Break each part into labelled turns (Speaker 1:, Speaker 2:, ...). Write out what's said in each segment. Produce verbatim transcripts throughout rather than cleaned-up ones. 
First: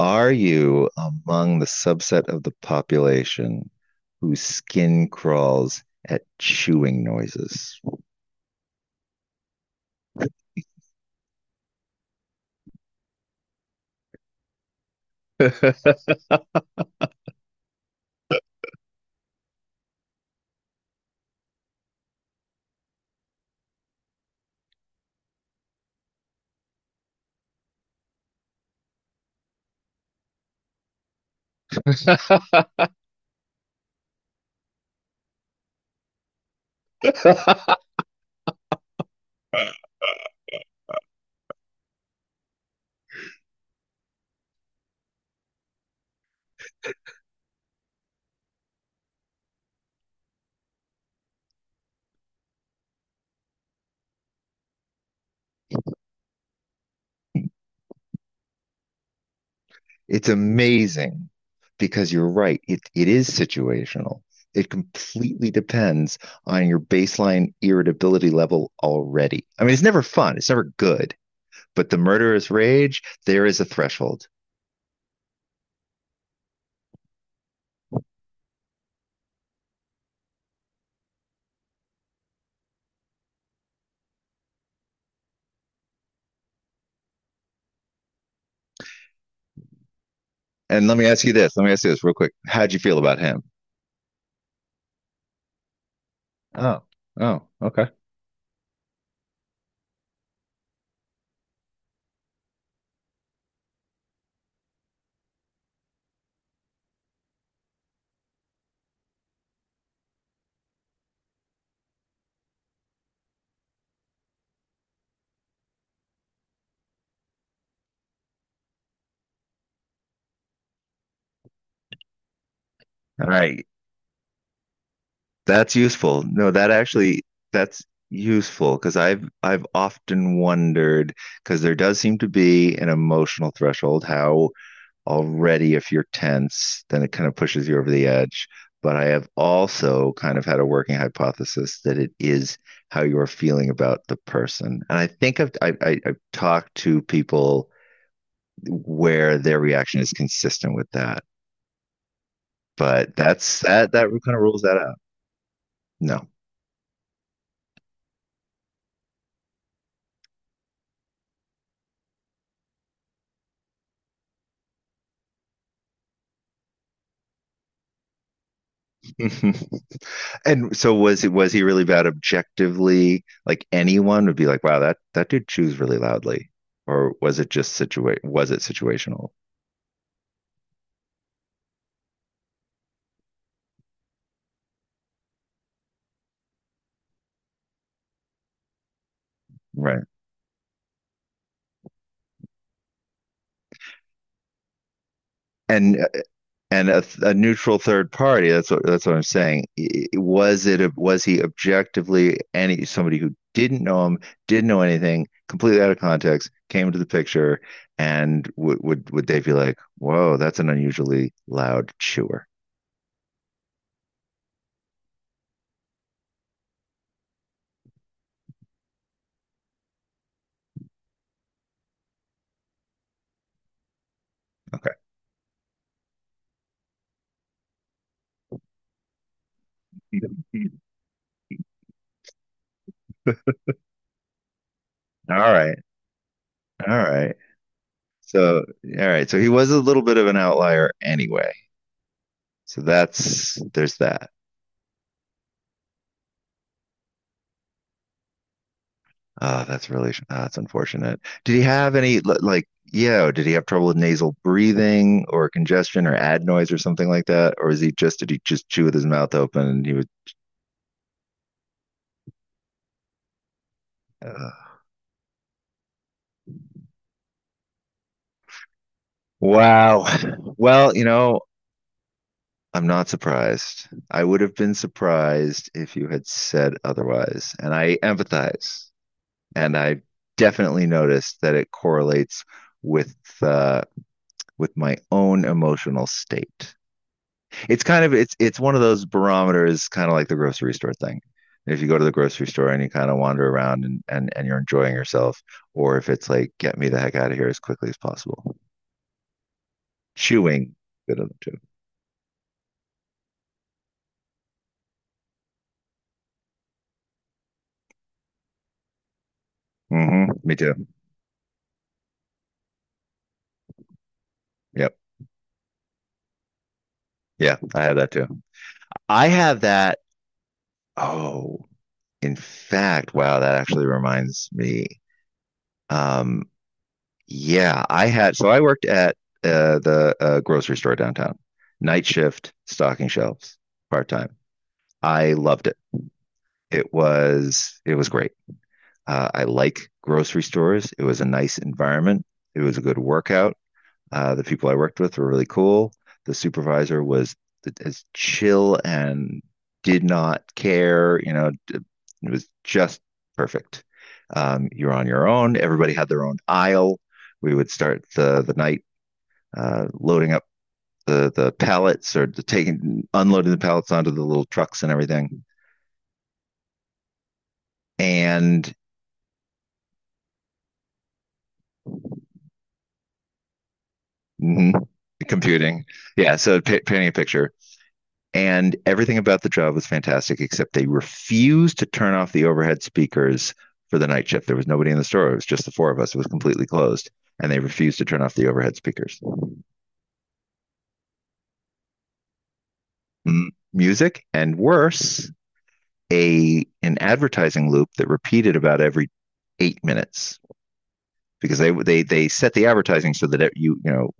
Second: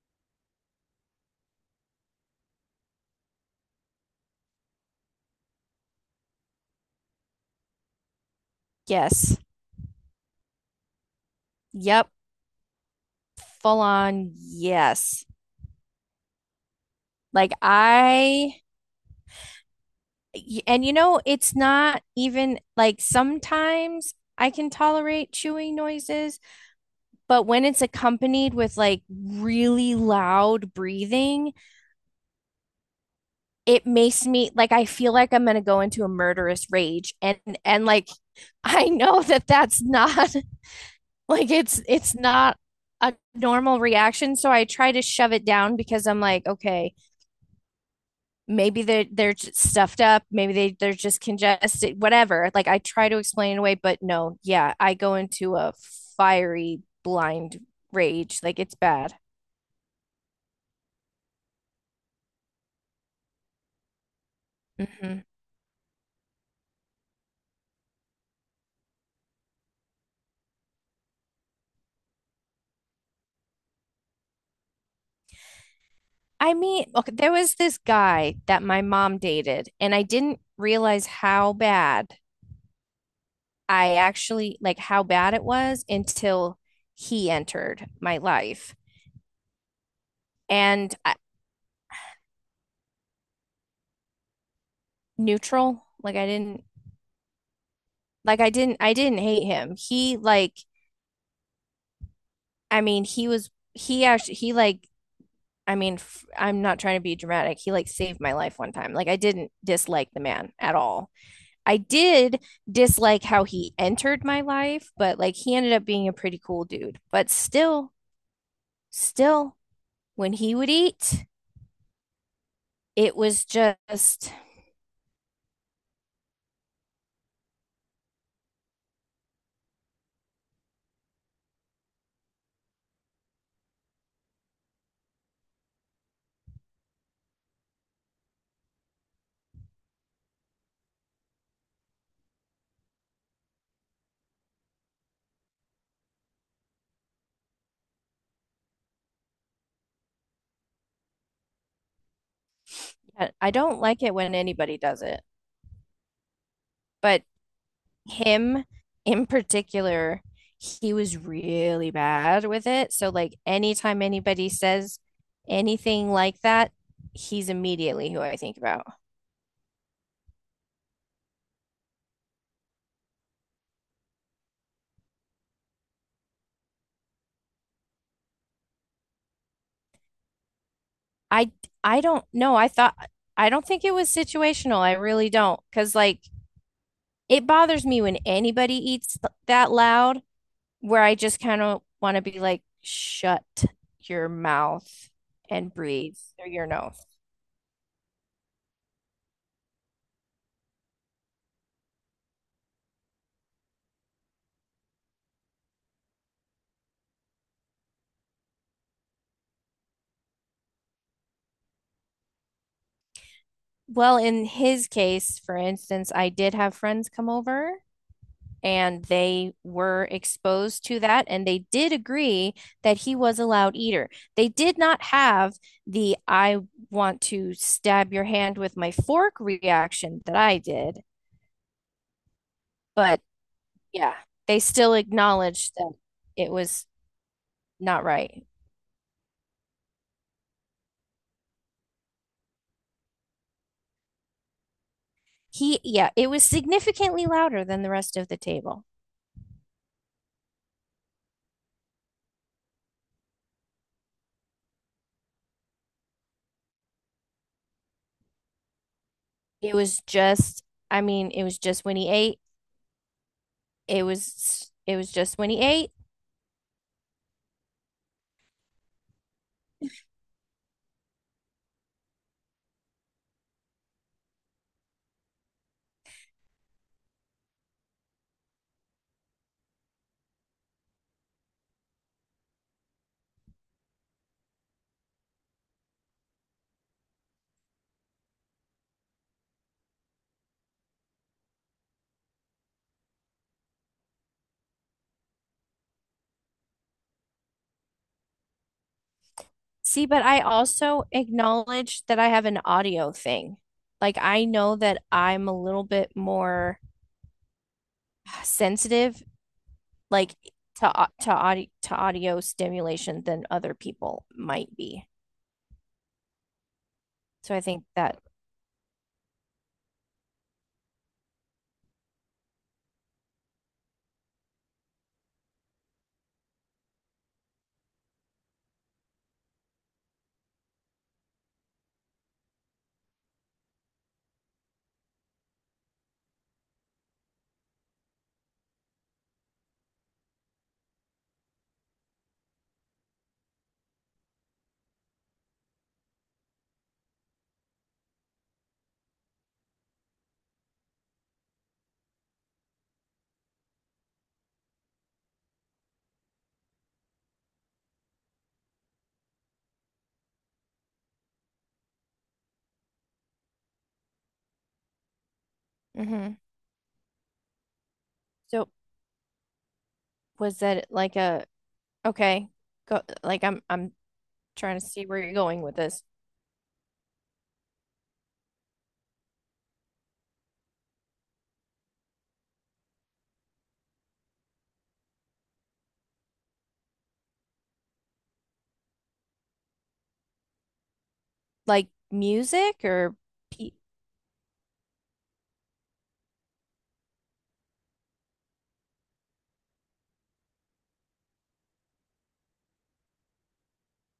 Speaker 1: Are you among the subset of the population whose skin crawls at chewing noises?
Speaker 2: Yes. Yep. Full on. Yes. Like I, y- and you know, It's not even like sometimes I can tolerate chewing noises, but when it's accompanied with like really loud breathing, it makes me like I feel like I'm gonna go into a murderous rage. And and like I know that that's not like it's it's not a normal reaction, so I try to shove it down because I'm like, okay. Maybe they're they're stuffed up, maybe they they're just congested, whatever. Like I try to explain it away, but no, yeah, I go into a fiery blind rage. Like it's bad.
Speaker 1: It's amazing because you're right. It, it is situational. It
Speaker 2: hmm
Speaker 1: completely depends on your baseline irritability level already. I mean, it's never fun, it's never good, but the murderous rage, there is a threshold.
Speaker 2: I mean, okay, there was this guy that my mom dated and I didn't realize how bad I actually, like how bad it was until he entered my life.
Speaker 1: And
Speaker 2: and
Speaker 1: let me
Speaker 2: I,
Speaker 1: ask you this. Let me ask you this real quick. How'd you feel about him?
Speaker 2: Neutral. Like I didn't,
Speaker 1: Oh, oh, okay.
Speaker 2: like i didn't i didn't hate him. He like I mean, he was, he actually he like I mean, f I'm not trying to be dramatic. He like saved my life one time. Like I didn't dislike the man at all. I did dislike how he entered my life, but like he ended up being a pretty cool dude. But still, still, when he would eat, it
Speaker 1: All
Speaker 2: was
Speaker 1: right.
Speaker 2: just...
Speaker 1: That's useful. No, that actually that's useful because I've I've often wondered because there does seem to be an emotional threshold how already if you're tense, then it kind of pushes you over the edge. But I have also kind of had a working hypothesis that it is how you're feeling about the person. And I think I've I, I, I've talked to people where their reaction is consistent with that. But
Speaker 2: I I
Speaker 1: that's
Speaker 2: don't
Speaker 1: that
Speaker 2: like
Speaker 1: that
Speaker 2: it
Speaker 1: kind
Speaker 2: when
Speaker 1: of rules that
Speaker 2: anybody
Speaker 1: out.
Speaker 2: does it.
Speaker 1: No.
Speaker 2: But him in particular, he was really bad with it. So like anytime anybody says anything like that, he's immediately who I think about.
Speaker 1: Mhm. And so was it was he really bad objectively? Like anyone would be like, wow, that that dude chews really loudly. Or was it just situa was it situational?
Speaker 2: I I don't know. I thought I don't think it was situational. I really don't. Because, like, it bothers me when anybody eats that
Speaker 1: Right.
Speaker 2: loud, where I just kind of want to be like, shut your mouth and
Speaker 1: And
Speaker 2: breathe through your
Speaker 1: and a,
Speaker 2: nose.
Speaker 1: a neutral third party, that's what that's what I'm saying. I- Was it a- was he objectively any somebody who didn't know him, didn't know anything, completely out of context, came into the picture, and would would would they be like, whoa, that's an unusually loud chewer.
Speaker 2: Well, in his case, for instance, I did have friends come over and they were exposed to that and they did agree that he was a loud eater. They did
Speaker 1: Okay.
Speaker 2: not have the I want to stab your hand with my fork reaction that I did, but yeah, they still
Speaker 1: All
Speaker 2: acknowledged
Speaker 1: right.
Speaker 2: that it was
Speaker 1: All right.
Speaker 2: not right.
Speaker 1: So, all right. So he was a little bit of an outlier anyway. So that's there's that.
Speaker 2: He, yeah, it was significantly louder than the rest of the table.
Speaker 1: Ah, that's really ah, that's unfortunate. Did he have any li- like, yeah, did he have trouble with nasal breathing or congestion or adenoids or something like that? Or is he just did he just chew with his mouth open
Speaker 2: It
Speaker 1: and he
Speaker 2: was
Speaker 1: would.
Speaker 2: just, I mean, it was just when he ate. It
Speaker 1: uh,
Speaker 2: was, it was just when he ate.
Speaker 1: wow. Well, you know, I'm not surprised. I would have been surprised if you had said otherwise, and I empathize. And I definitely noticed that it correlates with uh, with my own emotional state. It's kind of it's it's one of those barometers, kind of like the grocery store thing. If you go to the grocery store and you kind of wander around and, and and you're enjoying yourself, or if it's like get me the heck out of here as quickly as possible.
Speaker 2: See, but I
Speaker 1: Chewing,
Speaker 2: also
Speaker 1: good of them too.
Speaker 2: acknowledge that I have an audio thing. Like I know that I'm a little bit more sensitive,
Speaker 1: Mm-hmm.
Speaker 2: like
Speaker 1: Me too.
Speaker 2: to au- to audio to audio stimulation than other people might
Speaker 1: Yep.
Speaker 2: be. So
Speaker 1: Yeah,
Speaker 2: I
Speaker 1: I
Speaker 2: think
Speaker 1: have that
Speaker 2: that...
Speaker 1: too. I have that. Oh, in fact, wow, that actually reminds me. Um, Yeah, I had so I worked at uh, the uh, grocery store downtown, night shift, stocking shelves, part time. I loved it. It was it was great. Uh, I like grocery stores. It was a nice environment. It was a good workout. Uh, the people I worked with were really cool. The supervisor was as chill and did not care. You know, it was just perfect. Um, you're on your own. Everybody had their own aisle. We would start the the night, uh, loading up the the pallets or the taking unloading the pallets onto the little trucks and everything,
Speaker 2: Mm-hmm. So
Speaker 1: and
Speaker 2: was that like a, okay, go. Like I'm I'm
Speaker 1: mhm,
Speaker 2: trying to see where you're going with
Speaker 1: computing.
Speaker 2: this.
Speaker 1: Yeah, so pa painting a picture. And everything about the job was fantastic, except they refused to turn off the overhead speakers for the night shift. There was nobody in the store. It was just the four of us. It was completely closed. And they refused to turn off the overhead speakers.
Speaker 2: Like music, or
Speaker 1: M-
Speaker 2: pe
Speaker 1: music and worse, a an advertising loop that repeated about every eight minutes, because they they they set the advertising so that you you know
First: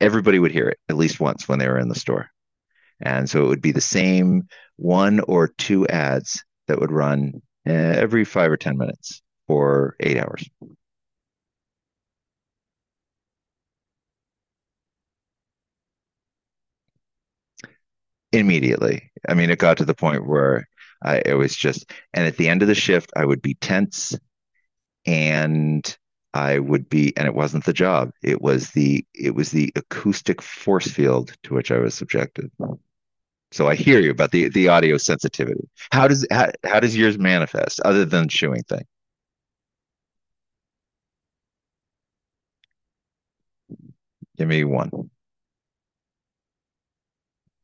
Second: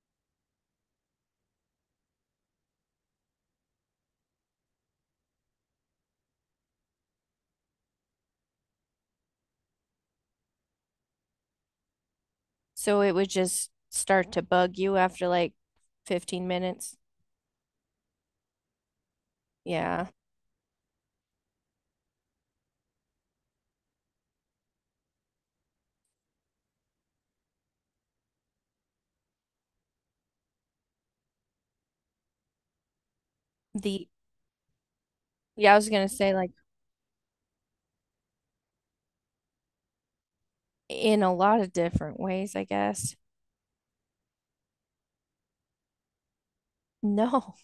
Speaker 1: everybody would hear it at least once when they were in the store, and so it would be the same one or two ads that would run uh, every five or ten minutes for eight hours.
Speaker 2: so it would just start to bug you after like fifteen minutes.
Speaker 1: Immediately. I mean, it got to the
Speaker 2: Yeah.
Speaker 1: point where I it was just, and at the end of the shift, I would be tense. And I would be, and it wasn't the job. It was the it was the acoustic force field to which I was subjected. So I hear
Speaker 2: the
Speaker 1: you about the the audio sensitivity.
Speaker 2: Yeah, I was
Speaker 1: How
Speaker 2: gonna
Speaker 1: does
Speaker 2: say
Speaker 1: how,
Speaker 2: like
Speaker 1: how does yours manifest other than the chewing thing?
Speaker 2: in a lot of different ways, I guess.
Speaker 1: Give me one.
Speaker 2: No,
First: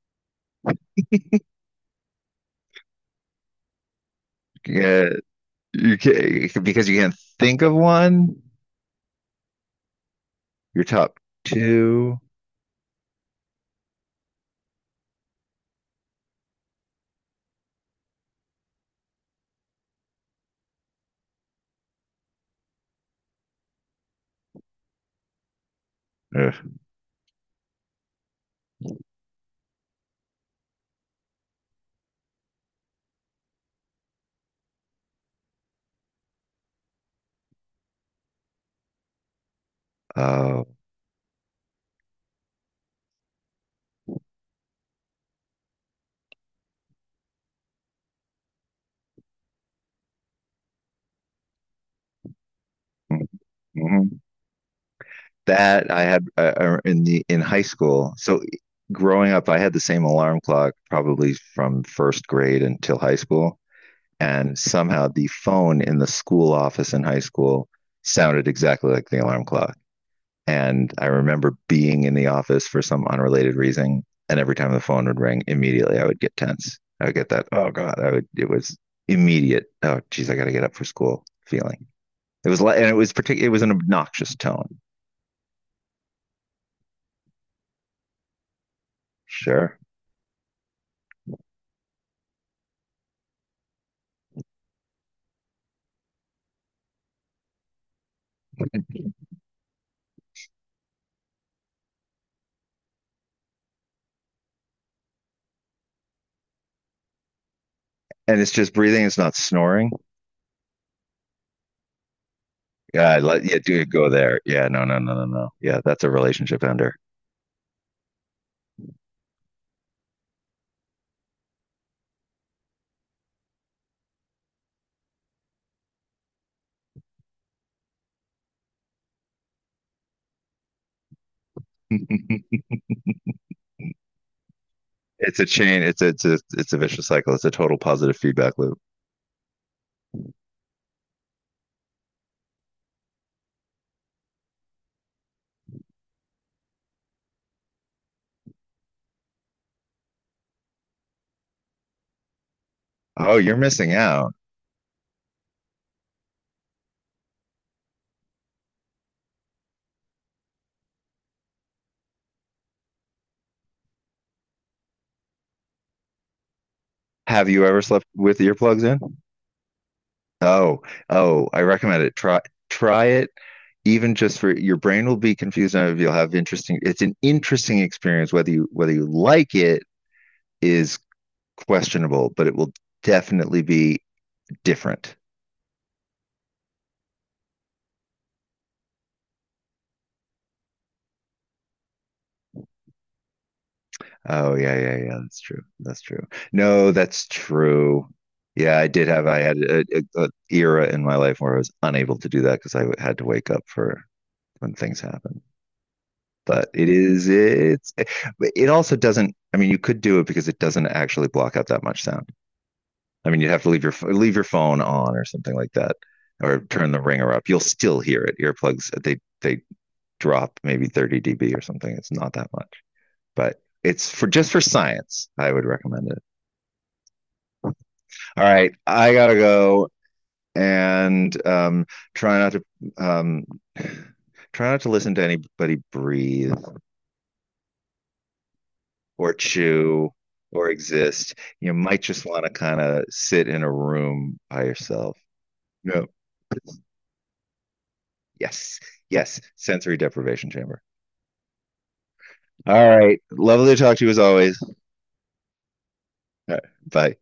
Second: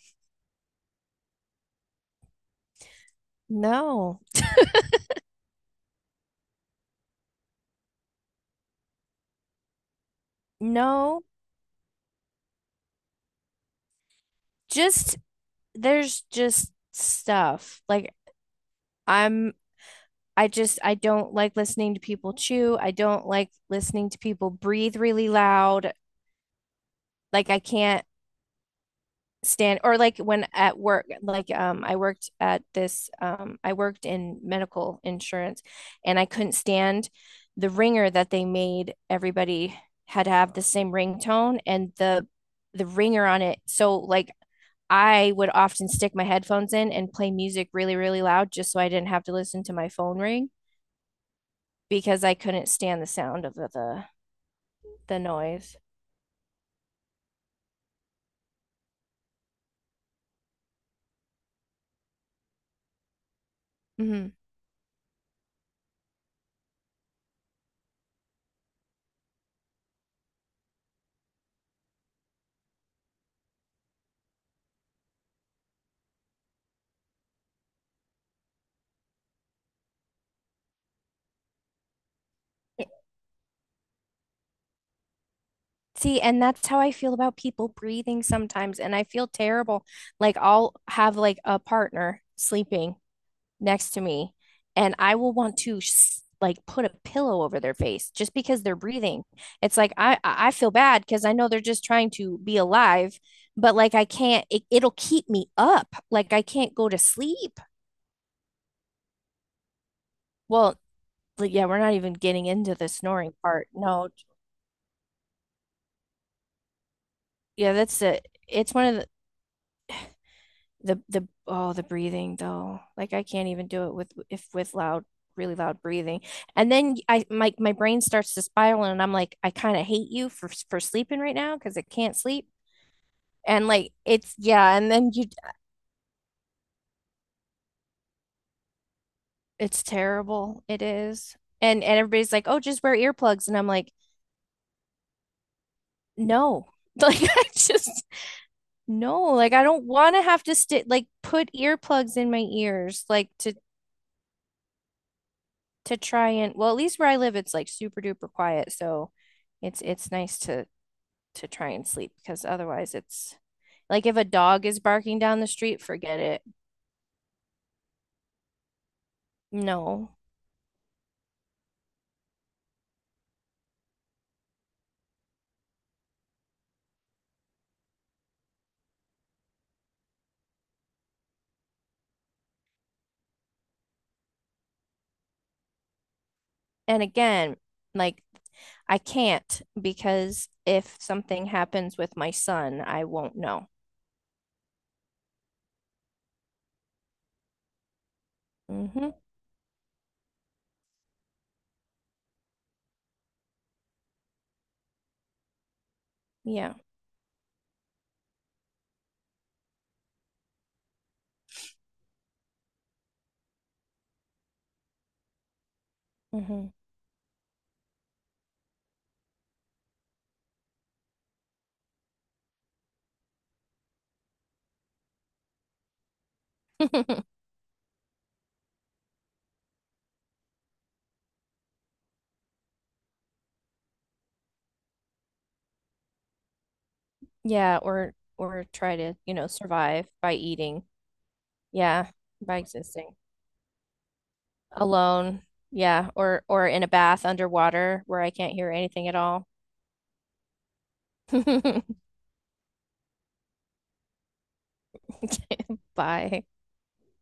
Speaker 2: no,
Speaker 1: Yeah, you can, because you can't think of one. Your top
Speaker 2: no.
Speaker 1: two.
Speaker 2: Just there's just stuff. Like I'm I just, I don't like listening to people chew. I don't like listening to people breathe really loud.
Speaker 1: Ugh.
Speaker 2: Like I can't stand, or like when at work, like um I worked at this, um I worked in medical insurance and I couldn't stand the ringer that they made everybody had to have the
Speaker 1: Oh,
Speaker 2: same ringtone, and the the ringer on it. So like I would often stick my headphones in and play music really really loud just so I didn't have to listen to my phone ring, because I couldn't stand the sound of the the,
Speaker 1: mhm.
Speaker 2: the noise.
Speaker 1: That I had, uh, uh, in the in high school. So growing up, I had the same alarm clock probably from first grade until high school,
Speaker 2: Mhm.
Speaker 1: and somehow the phone in the school office in high school sounded exactly like the alarm clock. And I remember being in the office for some unrelated reason. And every time the phone would ring, immediately I would get tense. I would get that, oh God, I would, it was immediate, oh geez, I got to get up for school feeling. It was like, and it was particular, it was an obnoxious tone.
Speaker 2: See, and that's how I feel about people breathing sometimes. And I feel
Speaker 1: Sure.
Speaker 2: terrible. Like I'll have like a partner sleeping next to me, and I will want to s- like put a pillow over their face just because they're breathing. It's like I I I feel bad because I know they're just trying to be alive, but like I can't. It, it'll keep me up. Like I can't go to sleep.
Speaker 1: And it's just breathing. It's not snoring.
Speaker 2: Well, like, yeah, we're not even getting into the
Speaker 1: Yeah.
Speaker 2: snoring
Speaker 1: Let, yeah.
Speaker 2: part.
Speaker 1: Do it go
Speaker 2: No,
Speaker 1: there. Yeah. No, no, no, no, no. Yeah. That's a relationship ender.
Speaker 2: yeah, that's it. It's one of the, the the oh, the breathing, though. Like I can't even do it with, if with loud, really loud breathing, and then I, my my brain starts to spiral and I'm like, I kind of hate you for for sleeping right now because I can't sleep.
Speaker 1: it's
Speaker 2: And like it's, yeah, and then you,
Speaker 1: a chain. It's a, it's a, it's a vicious cycle. It's a total positive feedback loop.
Speaker 2: it's terrible, it is. And and everybody's like, oh, just wear earplugs, and I'm like, no. Like I just no, like I don't want to have to stick, like put earplugs in my ears, like
Speaker 1: Oh,
Speaker 2: to
Speaker 1: you're missing out.
Speaker 2: to try and, well, at least where I live, it's like super duper quiet, so it's it's nice to to try and sleep because otherwise it's like if a dog is barking down the street, forget it.
Speaker 1: Have you ever slept with earplugs in?
Speaker 2: No.
Speaker 1: Oh, oh, I recommend it. Try try it, even just for your brain will be confused and you'll have interesting it's an interesting experience whether you whether you like it is questionable, but it will definitely be different.
Speaker 2: And again, like I can't, because if something happens with my son, I won't know.
Speaker 1: Oh yeah, yeah, yeah, that's true. That's true. No, that's true. Yeah, I did
Speaker 2: Hmm.
Speaker 1: have I had a, a, a era in my life where I was unable to do that because I had to wake up for when things happened. But
Speaker 2: Yeah.
Speaker 1: it is it's it also doesn't, I mean you could do it because it doesn't actually block out that much sound. I mean you'd have to leave your leave your phone on or something like that, or
Speaker 2: Hmm.
Speaker 1: turn the ringer up. You'll still hear it. Earplugs uh, they they drop maybe thirty dB or something. It's not that much. But it's for just for science, I would recommend it. All right, I got to go and um try not to um try not to listen to anybody breathe
Speaker 2: Yeah, or or try to,
Speaker 1: or
Speaker 2: you know, survive
Speaker 1: chew
Speaker 2: by
Speaker 1: or
Speaker 2: eating.
Speaker 1: exist. You might
Speaker 2: Yeah,
Speaker 1: just want to
Speaker 2: by
Speaker 1: kind of
Speaker 2: existing.
Speaker 1: sit in a room by yourself.
Speaker 2: Alone,
Speaker 1: No.
Speaker 2: yeah, or or in a bath underwater where I can't hear
Speaker 1: Yes.
Speaker 2: anything at
Speaker 1: Yes.
Speaker 2: all.
Speaker 1: Sensory deprivation chamber. All right. Lovely to talk to you as always.
Speaker 2: Bye.
Speaker 1: All right. Bye.